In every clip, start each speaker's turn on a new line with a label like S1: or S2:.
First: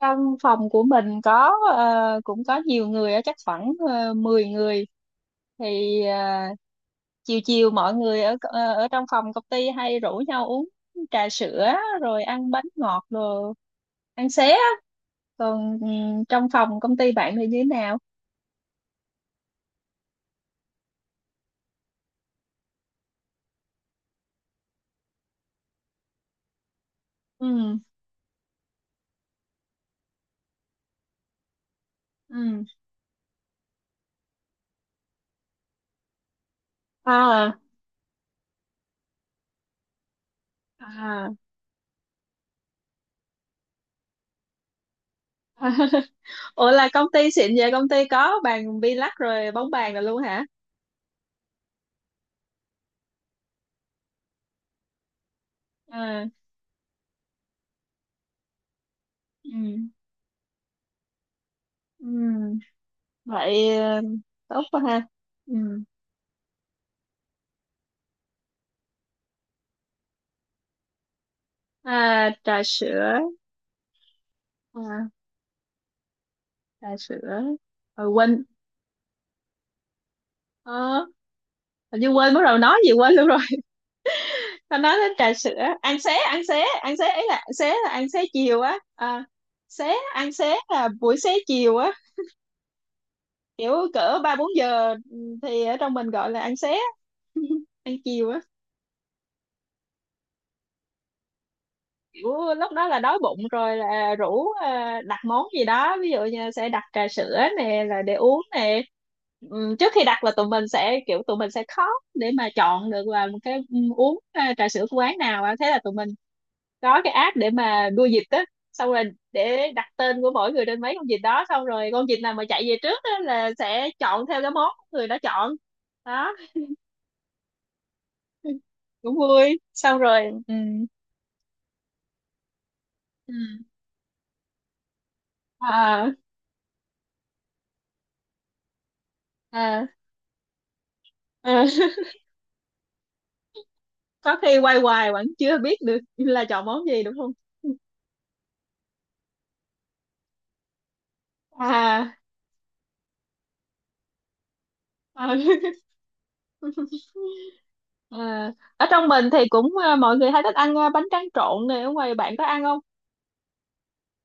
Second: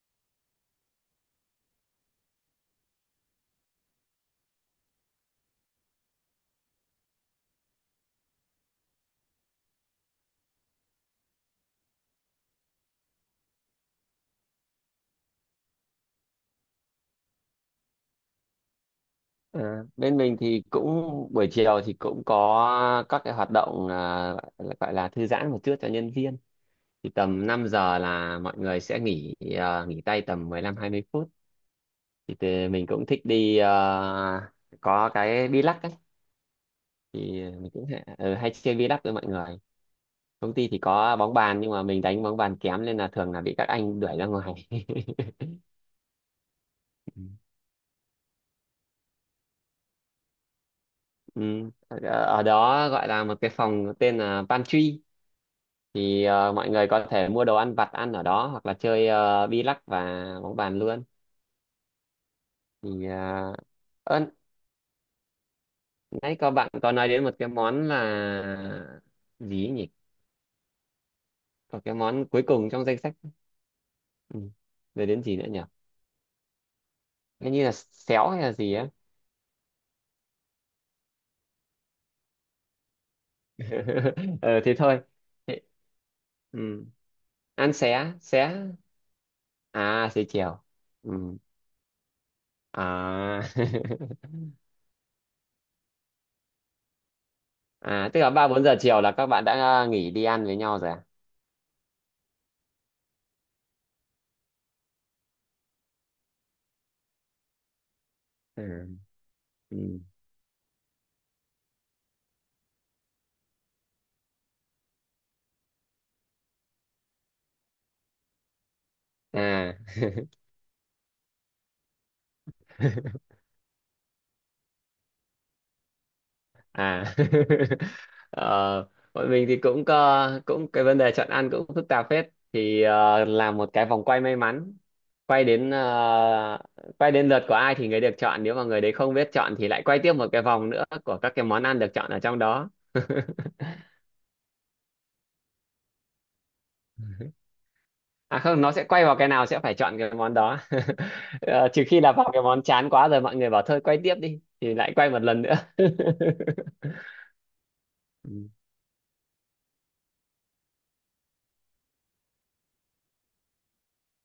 S1: Trong phòng của mình có cũng có nhiều người á, chắc khoảng 10 người thì chiều chiều mọi người ở trong phòng công ty hay rủ nhau uống trà sữa, rồi ăn bánh ngọt, rồi ăn xé á. Còn trong phòng công ty bạn thì như thế nào?
S2: Ờ, Bên mình thì cũng buổi chiều thì cũng có các cái hoạt động, gọi gọi là thư giãn một chút cho nhân viên, thì tầm 5
S1: Ừ.
S2: giờ là mọi người sẽ nghỉ, nghỉ tay tầm 15 20 phút.
S1: Ừ.
S2: Mình cũng thích đi, có cái bi lắc ấy. Thì
S1: À.
S2: mình cũng hay, ừ, hay chơi bi lắc với mọi người. Công ty thì có
S1: À.
S2: bóng bàn nhưng mà mình đánh bóng bàn kém nên là thường là bị các anh đuổi ra ngoài.
S1: Ủa, là công ty xịn vậy, công ty có bàn bi lắc rồi bóng bàn rồi luôn hả?
S2: Ừ. ở Ở đó gọi là một cái phòng tên là pantry.
S1: À.
S2: Mọi người có thể mua đồ ăn vặt ăn ở đó hoặc là chơi bi lắc
S1: Ừ.
S2: và bóng bàn luôn.
S1: Ừ.
S2: thì ờ,
S1: Vậy
S2: ơ,
S1: tốt quá ha. Ừ.
S2: Nãy có bạn có nói đến một cái món là gì ấy nhỉ, có cái
S1: À,
S2: món cuối
S1: trà
S2: cùng trong danh sách.
S1: sữa.
S2: Ừ. Rồi
S1: À,
S2: đến gì nữa nhỉ,
S1: trà
S2: hình
S1: sữa
S2: như là
S1: rồi
S2: xéo hay
S1: quên.
S2: là gì á.
S1: ờ, Hình như quên, bắt đầu nói gì quên luôn rồi.
S2: Ờ Thế
S1: Tao nói
S2: thôi.
S1: đến trà
S2: Thế,
S1: sữa. Ăn xế, ăn xế,
S2: ừ,
S1: ăn xế ấy, là xế,
S2: ăn
S1: là ăn
S2: xé
S1: xế chiều
S2: xé
S1: á. À, xế,
S2: À xế
S1: ăn xế
S2: chiều.
S1: là
S2: Ừ.
S1: buổi xế chiều á.
S2: À.
S1: Kiểu cỡ ba bốn giờ, thì ở trong mình gọi là ăn xế á, ăn
S2: À tức
S1: chiều
S2: là
S1: á.
S2: 3 4 giờ chiều là các bạn đã, nghỉ đi ăn với nhau rồi à.
S1: Kiểu lúc đó là đói bụng rồi là rủ đặt món gì đó, ví dụ như sẽ đặt trà sữa nè là để uống nè.
S2: Ừ.
S1: Trước khi
S2: Ừ.
S1: đặt là tụi mình sẽ khóc để mà chọn được là một cái uống trà sữa của quán nào á. Thế là tụi mình có cái app để mà đua vịt á, xong rồi để
S2: À.
S1: đặt tên của mỗi người trên mấy con vịt đó, xong rồi con vịt nào mà chạy về trước á là sẽ chọn theo cái món người đó chọn. Đó.
S2: À. ờ,
S1: Cũng
S2: Bọn mình thì
S1: vui.
S2: cũng
S1: Xong rồi.
S2: có
S1: Ừ.
S2: cũng cái vấn đề chọn ăn cũng phức tạp phết. Thì
S1: Ừ.
S2: làm một cái vòng quay may mắn, quay đến
S1: À.
S2: quay đến lượt của ai thì người được chọn, nếu mà người đấy không biết chọn thì lại
S1: À,
S2: quay tiếp một cái vòng nữa của các cái món
S1: à.
S2: ăn được chọn ở trong đó.
S1: Có khi quay hoài vẫn chưa biết được là chọn món gì đúng không?
S2: À không, nó sẽ quay vào cái nào sẽ phải chọn cái món đó. Ờ, trừ khi là
S1: À.
S2: vào cái món chán quá rồi mọi người bảo thôi quay tiếp đi thì lại quay một
S1: ờ,
S2: lần nữa. Ừ.
S1: À, ở trong mình thì cũng à, mọi người hay thích ăn à, bánh tráng trộn này, ở ngoài bạn có ăn không?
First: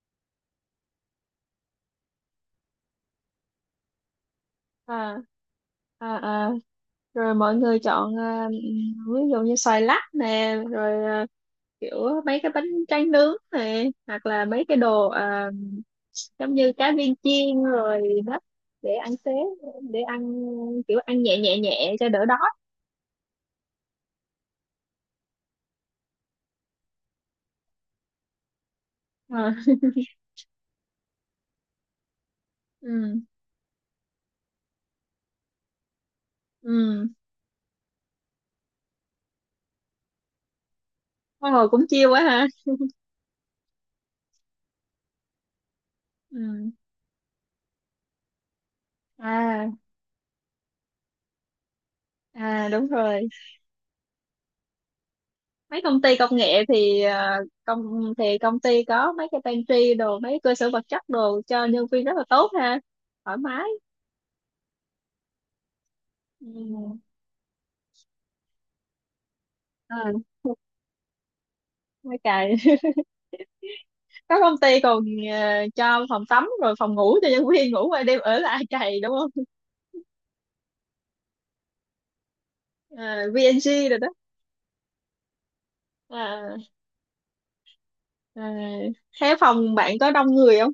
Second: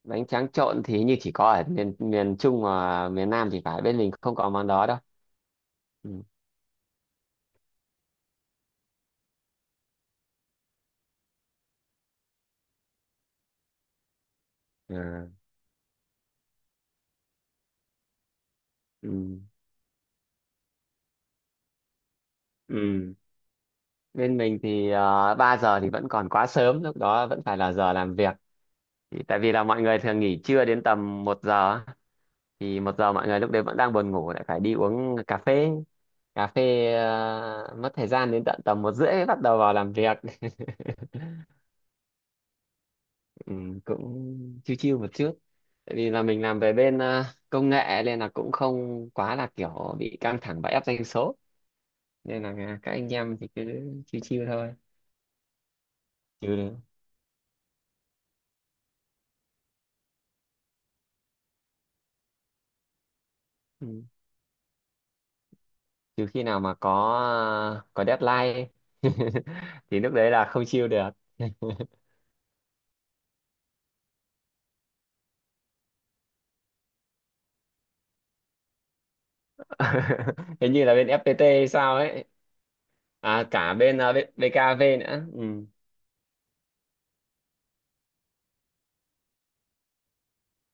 S2: Bánh tráng trộn thì như chỉ có ở miền miền Trung và miền Nam thì phải, bên mình không có món đó đâu.
S1: À. À,
S2: Ừ.
S1: à. Rồi mọi người chọn à, ví dụ như xoài lắc nè, rồi à, kiểu mấy cái bánh tráng nướng nè, hoặc là mấy cái đồ
S2: À,
S1: à, giống như cá viên chiên rồi. Đó, để ăn xế,
S2: ừ.
S1: để ăn, kiểu ăn nhẹ nhẹ nhẹ cho đỡ đói.
S2: Ừ. Bên mình thì 3 giờ thì vẫn còn quá sớm, lúc đó vẫn phải là giờ làm việc. Thì tại
S1: À.
S2: vì là mọi người thường nghỉ trưa đến tầm 1 giờ á. Thì 1 giờ
S1: Ừ.
S2: mọi người lúc đấy vẫn đang buồn ngủ lại phải đi uống cà phê. Cà phê
S1: Ừ.
S2: mất thời gian đến tận tầm 1 rưỡi mới bắt đầu vào làm việc.
S1: Ôi, hồi cũng chiêu quá ha.
S2: Ừ, cũng chiêu chiêu một chút, tại vì là mình làm
S1: Ừ.
S2: về bên, công nghệ nên là cũng không quá là
S1: À.
S2: kiểu bị căng thẳng và ép doanh số. Nên là
S1: À,
S2: à,
S1: đúng
S2: các anh
S1: rồi.
S2: em thì cứ chiêu chiêu thôi.
S1: Mấy công ty công nghệ
S2: trừ
S1: thì công ty có mấy cái pantry đồ, mấy cơ sở vật chất đồ cho nhân viên rất là tốt ha. Thoải mái.
S2: ừ. Trừ khi nào mà có,
S1: Ừ.
S2: có deadline ấy.
S1: À,
S2: Thì lúc đấy là không chiêu được.
S1: mấy cày. Có công ty còn ờ, cho phòng tắm rồi phòng ngủ cho nhân viên ngủ qua đêm ở lại cày đúng không?
S2: Hình như là bên FPT hay sao ấy.
S1: À,
S2: À cả
S1: VNG
S2: bên,
S1: rồi đó.
S2: bên BKV nữa. Ừ.
S1: À. À. Thế phòng bạn có đông người không?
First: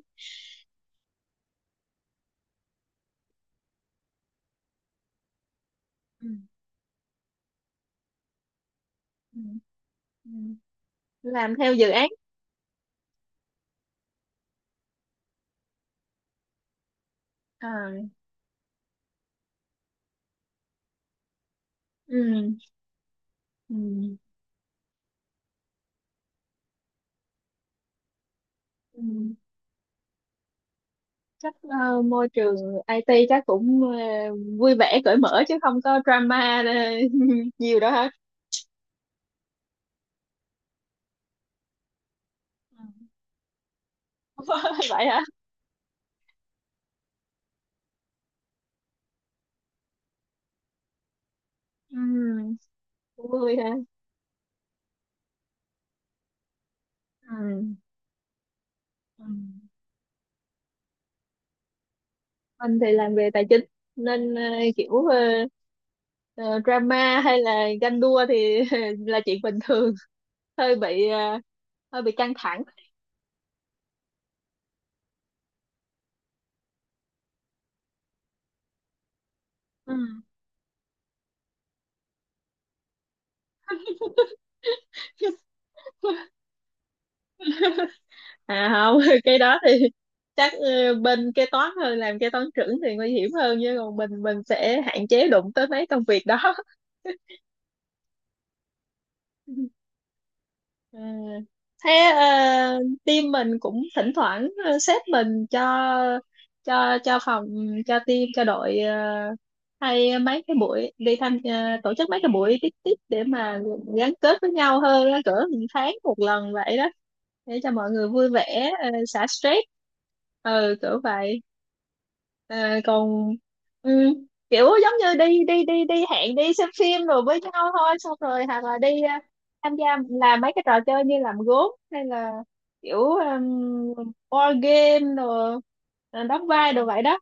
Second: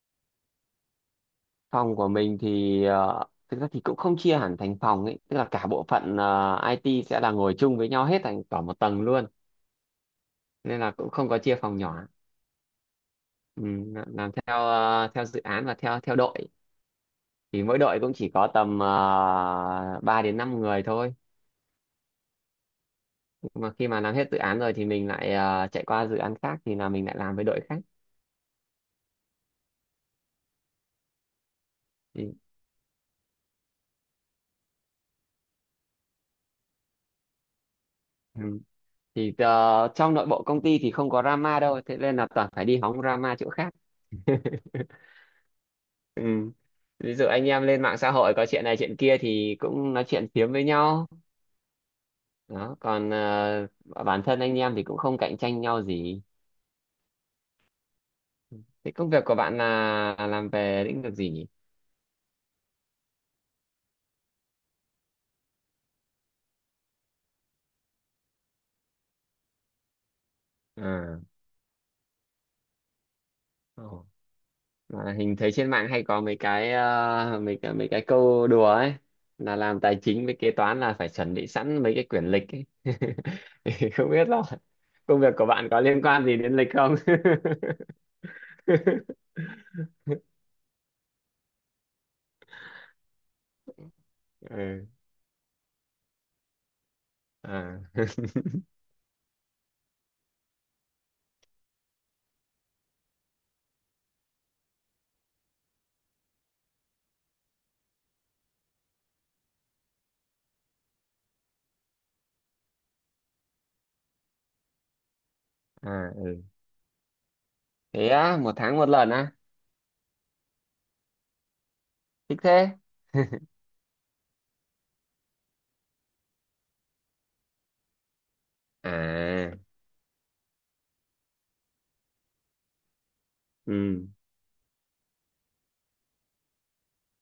S2: Phòng của mình thì thực ra thì cũng không chia hẳn thành phòng ấy, tức là cả bộ phận
S1: Ừ.
S2: IT sẽ là ngồi chung với nhau hết thành cả một tầng luôn,
S1: Ừ. Ừ.
S2: nên là cũng không có
S1: Làm
S2: chia
S1: theo
S2: phòng
S1: dự
S2: nhỏ.
S1: án.
S2: Ừ, làm theo theo dự án và theo theo đội. Thì mỗi đội
S1: À.
S2: cũng chỉ có tầm 3 đến 5 người thôi,
S1: Ừ.
S2: nhưng mà
S1: Ừ.
S2: khi mà làm hết dự án rồi thì mình lại chạy qua dự án khác thì là mình lại làm với đội khác.
S1: Ừ. Chắc môi
S2: thì,
S1: trường IT chắc cũng vui vẻ cởi mở chứ không có drama nhiều đó hả?
S2: ừ. Thì trong nội bộ công ty thì không có drama đâu, thế nên là toàn phải đi hóng drama chỗ khác.
S1: Ừ, vậy hả?
S2: Ừ. Ví dụ anh em lên mạng xã hội có chuyện này chuyện kia thì cũng nói chuyện phiếm với nhau.
S1: Ừ.
S2: Đó còn
S1: Cũng vui ha.
S2: bản thân anh em thì cũng không cạnh tranh nhau gì.
S1: Ừ.
S2: Thế công
S1: Ừ.
S2: việc của bạn là làm về lĩnh vực gì nhỉ?
S1: Anh thì làm về tài chính, nên kiểu ờ, drama hay là ganh đua thì là chuyện bình thường. hơi bị
S2: À.
S1: ờ, hơi bị căng thẳng.
S2: Ồ. Mà hình thấy trên mạng hay có mấy cái mấy cái câu đùa ấy, là làm
S1: Ừ.
S2: tài chính với kế toán là phải chuẩn bị sẵn mấy cái quyển lịch ấy. Không biết là công việc của bạn có liên quan gì đến lịch không?
S1: À, không, cái đó thì chắc bên kế toán hơn, làm kế toán trưởng thì nguy hiểm hơn, chứ còn mình sẽ
S2: Ừ.
S1: hạn chế đụng tới mấy công việc đó.
S2: À.
S1: Ừ. Thế ờ, team mình cũng thỉnh thoảng sếp mình cho cho phòng, cho team, cho đội hay mấy cái buổi đi tham tổ chức mấy cái buổi tiếp tiếp để mà gắn kết với nhau hơn á, cỡ một tháng
S2: À
S1: một
S2: ừ.
S1: lần vậy đó, để cho mọi người
S2: Thế
S1: vui
S2: á, một
S1: vẻ
S2: tháng một lần
S1: xả
S2: á?
S1: stress. Ừ, cỡ vậy.
S2: Thích
S1: Ờ,
S2: thế.
S1: còn ừ, kiểu giống như đi đi đi đi hẹn đi xem phim rồi với nhau thôi, xong rồi hoặc là đi
S2: À
S1: tham gia làm mấy cái trò chơi như làm gốm hay là kiểu
S2: ừ.
S1: board game, rồi rồi đóng vai đồ vậy đó,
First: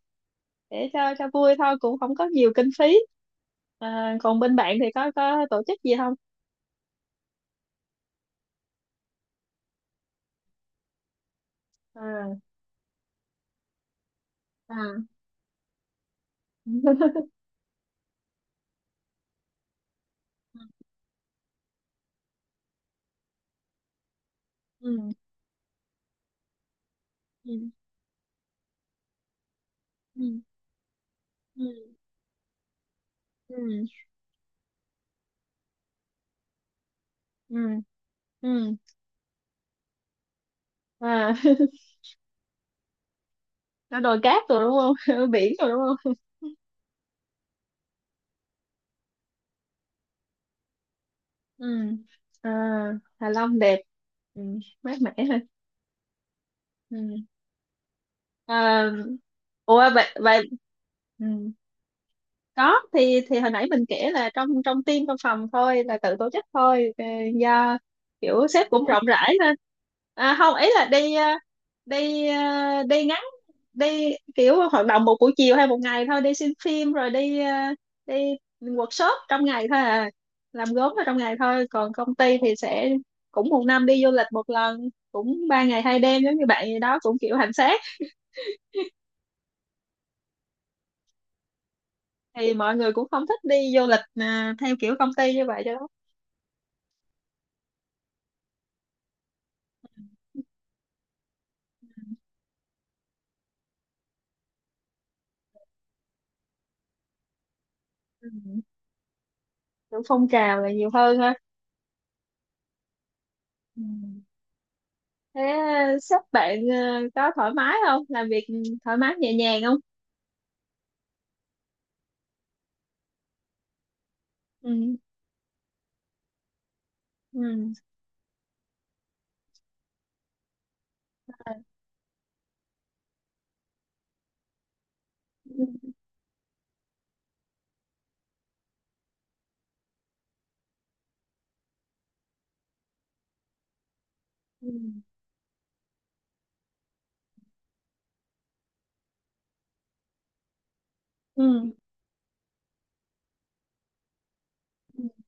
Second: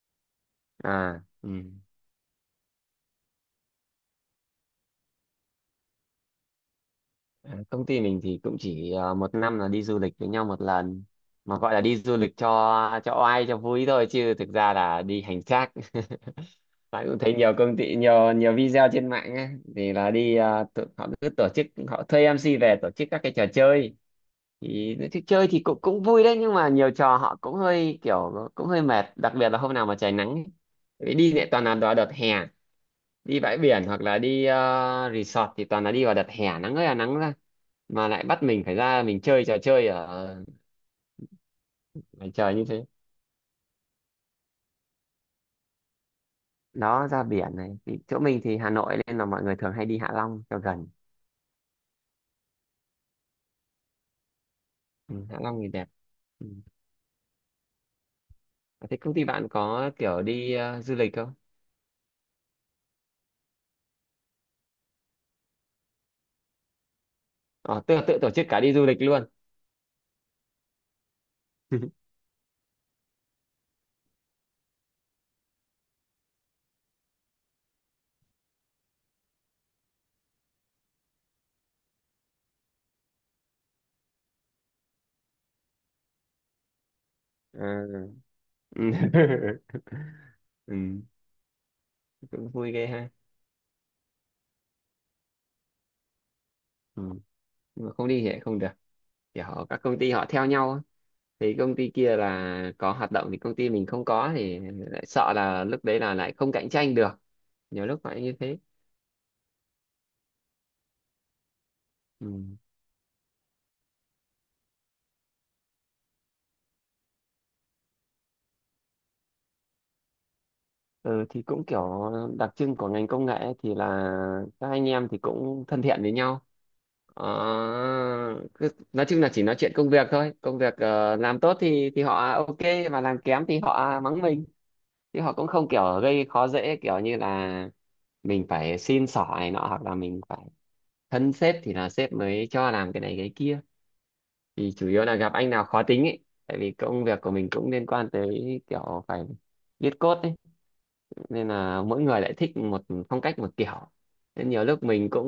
S1: để cho
S2: À
S1: cho
S2: ừ.
S1: vui thôi, cũng không có nhiều kinh phí. À, còn bên bạn thì có tổ chức gì không?
S2: À, công ty mình thì cũng chỉ 1 năm là đi du lịch với nhau 1 lần. Mà gọi là đi du
S1: À.
S2: lịch cho oai cho vui thôi chứ thực ra là
S1: À.
S2: đi hành xác. Bạn cũng thấy nhiều công ty, nhiều nhiều video trên mạng ấy, thì là đi họ cứ tổ chức, họ thuê MC về tổ chức các cái trò chơi. thì
S1: Ừ.
S2: thì chơi thì cũng cũng vui đấy, nhưng mà nhiều trò họ cũng
S1: Ừ.
S2: hơi kiểu cũng hơi mệt, đặc biệt là hôm nào mà trời nắng
S1: Ừ.
S2: ấy. Tại vì đi lại toàn là vào
S1: Ừ.
S2: đợt hè, đi bãi biển
S1: Ừ.
S2: hoặc là đi resort thì toàn là đi vào đợt hè nắng ơi là nắng ra,
S1: Ừ.
S2: mà lại bắt mình
S1: Ừ.
S2: phải ra mình chơi trò chơi ở
S1: À.
S2: ngoài trời như thế.
S1: Nó đồi cát rồi đúng không? Ở biển rồi đúng không?
S2: Đó ra biển này thì chỗ mình thì Hà Nội nên là mọi người thường hay đi Hạ Long cho gần.
S1: Ừ. À, Hạ Long đẹp. Ừ, mát
S2: Ừ,
S1: mẻ ha.
S2: Hạ Long thì đẹp. Ừ.
S1: Ừ. À,
S2: Thế công ty bạn
S1: ủa,
S2: có
S1: vậy
S2: kiểu
S1: vậy.
S2: đi du lịch
S1: Ừ.
S2: không?
S1: Có, thì hồi nãy mình kể là trong trong team, trong phòng thôi là tự tổ chức thôi do
S2: Ờ tự tự tổ
S1: kiểu
S2: chức cả
S1: sếp
S2: đi
S1: cũng
S2: du lịch
S1: rộng
S2: luôn?
S1: rãi nên à, không, ý là đi đi ờ, đi ngắn, đi kiểu hoạt động một buổi chiều hay một ngày thôi, đi xem phim rồi đi đi workshop trong ngày thôi à, làm gốm ở trong ngày thôi. Còn công ty thì sẽ cũng một năm đi du lịch một lần, cũng 3 ngày 2 đêm, giống như bạn gì đó, cũng kiểu hành xác.
S2: Ừ. Ừ. Ừ, cũng
S1: Thì
S2: vui
S1: mọi
S2: ghê
S1: người cũng
S2: ha.
S1: không thích đi du lịch à, theo kiểu công ty như vậy cho lắm.
S2: Ừ. Nhưng mà không đi thì lại không được, các công ty họ theo nhau á. Thì công ty kia là có hoạt động thì công ty mình không có thì lại sợ là lúc đấy là lại không cạnh tranh được, nhiều lúc phải như thế.
S1: Ừ. Kiểu phong trào là nhiều hơn ha.
S2: Ừ.
S1: Ừ. Thế à, sếp bạn à, có thoải mái không, làm việc thoải mái nhẹ nhàng không?
S2: Ừ, thì cũng kiểu đặc trưng của ngành công nghệ ấy thì là các anh
S1: Ừ.
S2: em thì cũng thân thiện với nhau. Ờ,
S1: Ừ.
S2: cứ, nói chung là chỉ nói chuyện công việc thôi. Công việc làm tốt thì họ ok, mà làm kém thì họ mắng mình, chứ họ cũng không
S1: Ừ.
S2: kiểu gây khó dễ kiểu như là mình phải xin xỏ này nọ, hoặc là mình phải thân sếp thì là sếp mới cho làm cái này cái kia. Thì chủ yếu là gặp anh nào khó tính ấy, tại vì công việc của mình cũng liên quan tới kiểu phải viết code ấy,
S1: Ừ.
S2: nên là mỗi người lại thích một phong cách một kiểu, nên nhiều lúc mình cũng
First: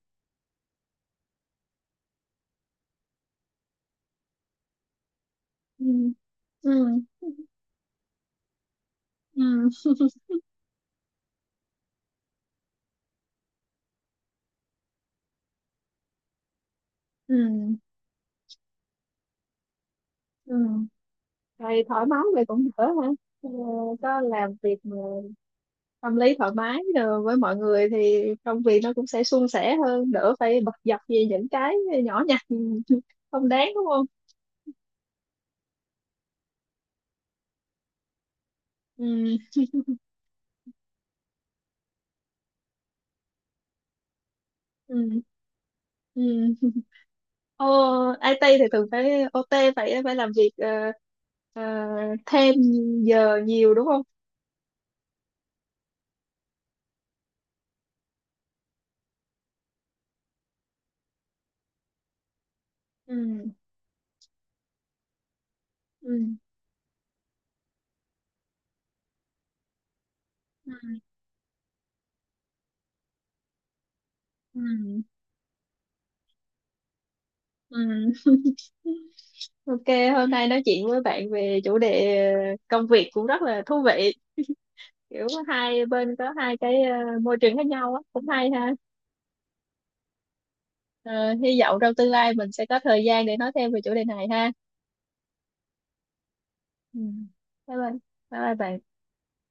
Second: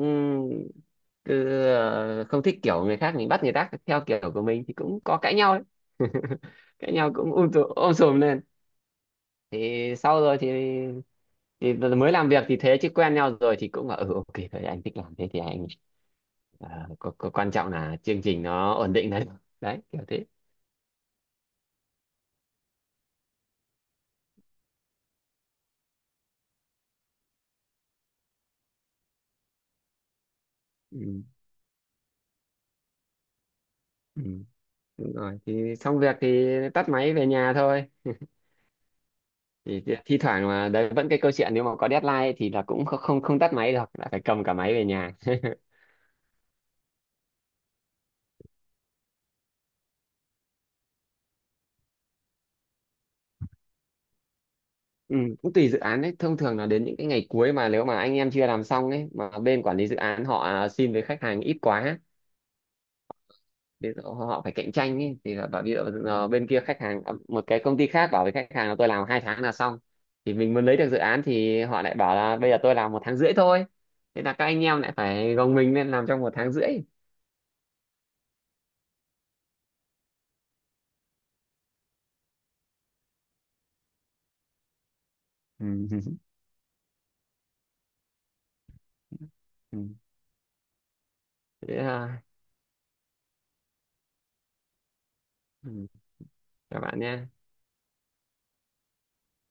S2: cứ không thích kiểu người khác, mình bắt người khác theo kiểu của mình thì cũng có cãi nhau ấy.
S1: Ừ. Ừ.
S2: Cãi nhau cũng ôm sùm lên.
S1: Ừ. Ừ.
S2: Thì sau rồi thì mới làm việc thì thế, chứ quen nhau rồi thì cũng là ừ ok đấy, anh thích làm thế thì anh ờ, có quan trọng
S1: Ừ.
S2: là chương trình nó ổn định đấy. Đấy kiểu thế.
S1: Ừ. Thì thoải mái vậy cũng đỡ ha. Ờ, có làm việc mà tâm lý thoải mái rồi với mọi người thì công việc nó cũng sẽ suôn sẻ hơn, đỡ phải bật dập
S2: Ừ.
S1: về những cái nhỏ nhặt, ừ, không đáng đúng không?
S2: Ừ. Đúng rồi, thì xong việc thì tắt máy về nhà thôi.
S1: Ừ.
S2: Thì thi thi thoảng mà đấy vẫn cái câu chuyện, nếu mà có deadline thì là cũng không không không tắt máy được, là phải cầm cả máy về
S1: Ừ.
S2: nhà.
S1: Ừ. Ồ, IT thì thường phải OT, phải phải làm việc ờ, thêm giờ nhiều đúng không?
S2: Ừ, cũng tùy dự án đấy, thông thường là đến những cái ngày cuối mà nếu mà anh em chưa làm xong ấy mà bên quản lý dự án họ xin với khách hàng ít quá.
S1: Ừ.
S2: Ví dụ họ phải cạnh tranh ý, thì là bảo ví dụ
S1: Ừ.
S2: bên kia khách hàng, một cái công ty khác bảo với khách hàng là tôi làm 2 tháng là xong, thì mình muốn
S1: Ừ.
S2: lấy được dự án thì họ lại bảo là bây giờ tôi làm 1,5 tháng thôi, thế là các anh em lại
S1: Ừ.
S2: phải gồng mình lên làm trong 1,5 tháng.
S1: Ừ. Ok, hôm nay nói chuyện với bạn về chủ đề công việc cũng rất là thú vị. Kiểu
S2: Ừ.
S1: hai bên có hai cái môi trường khác nhau á, cũng hay ha.
S2: Ừ.
S1: Ờ, hy vọng
S2: Thế,
S1: trong tương
S2: à,
S1: lai mình sẽ có thời gian để nói thêm về chủ đề này ha.
S2: ừ, các bạn
S1: Ừ.
S2: nhé.
S1: Bye bye. Bye bye bạn.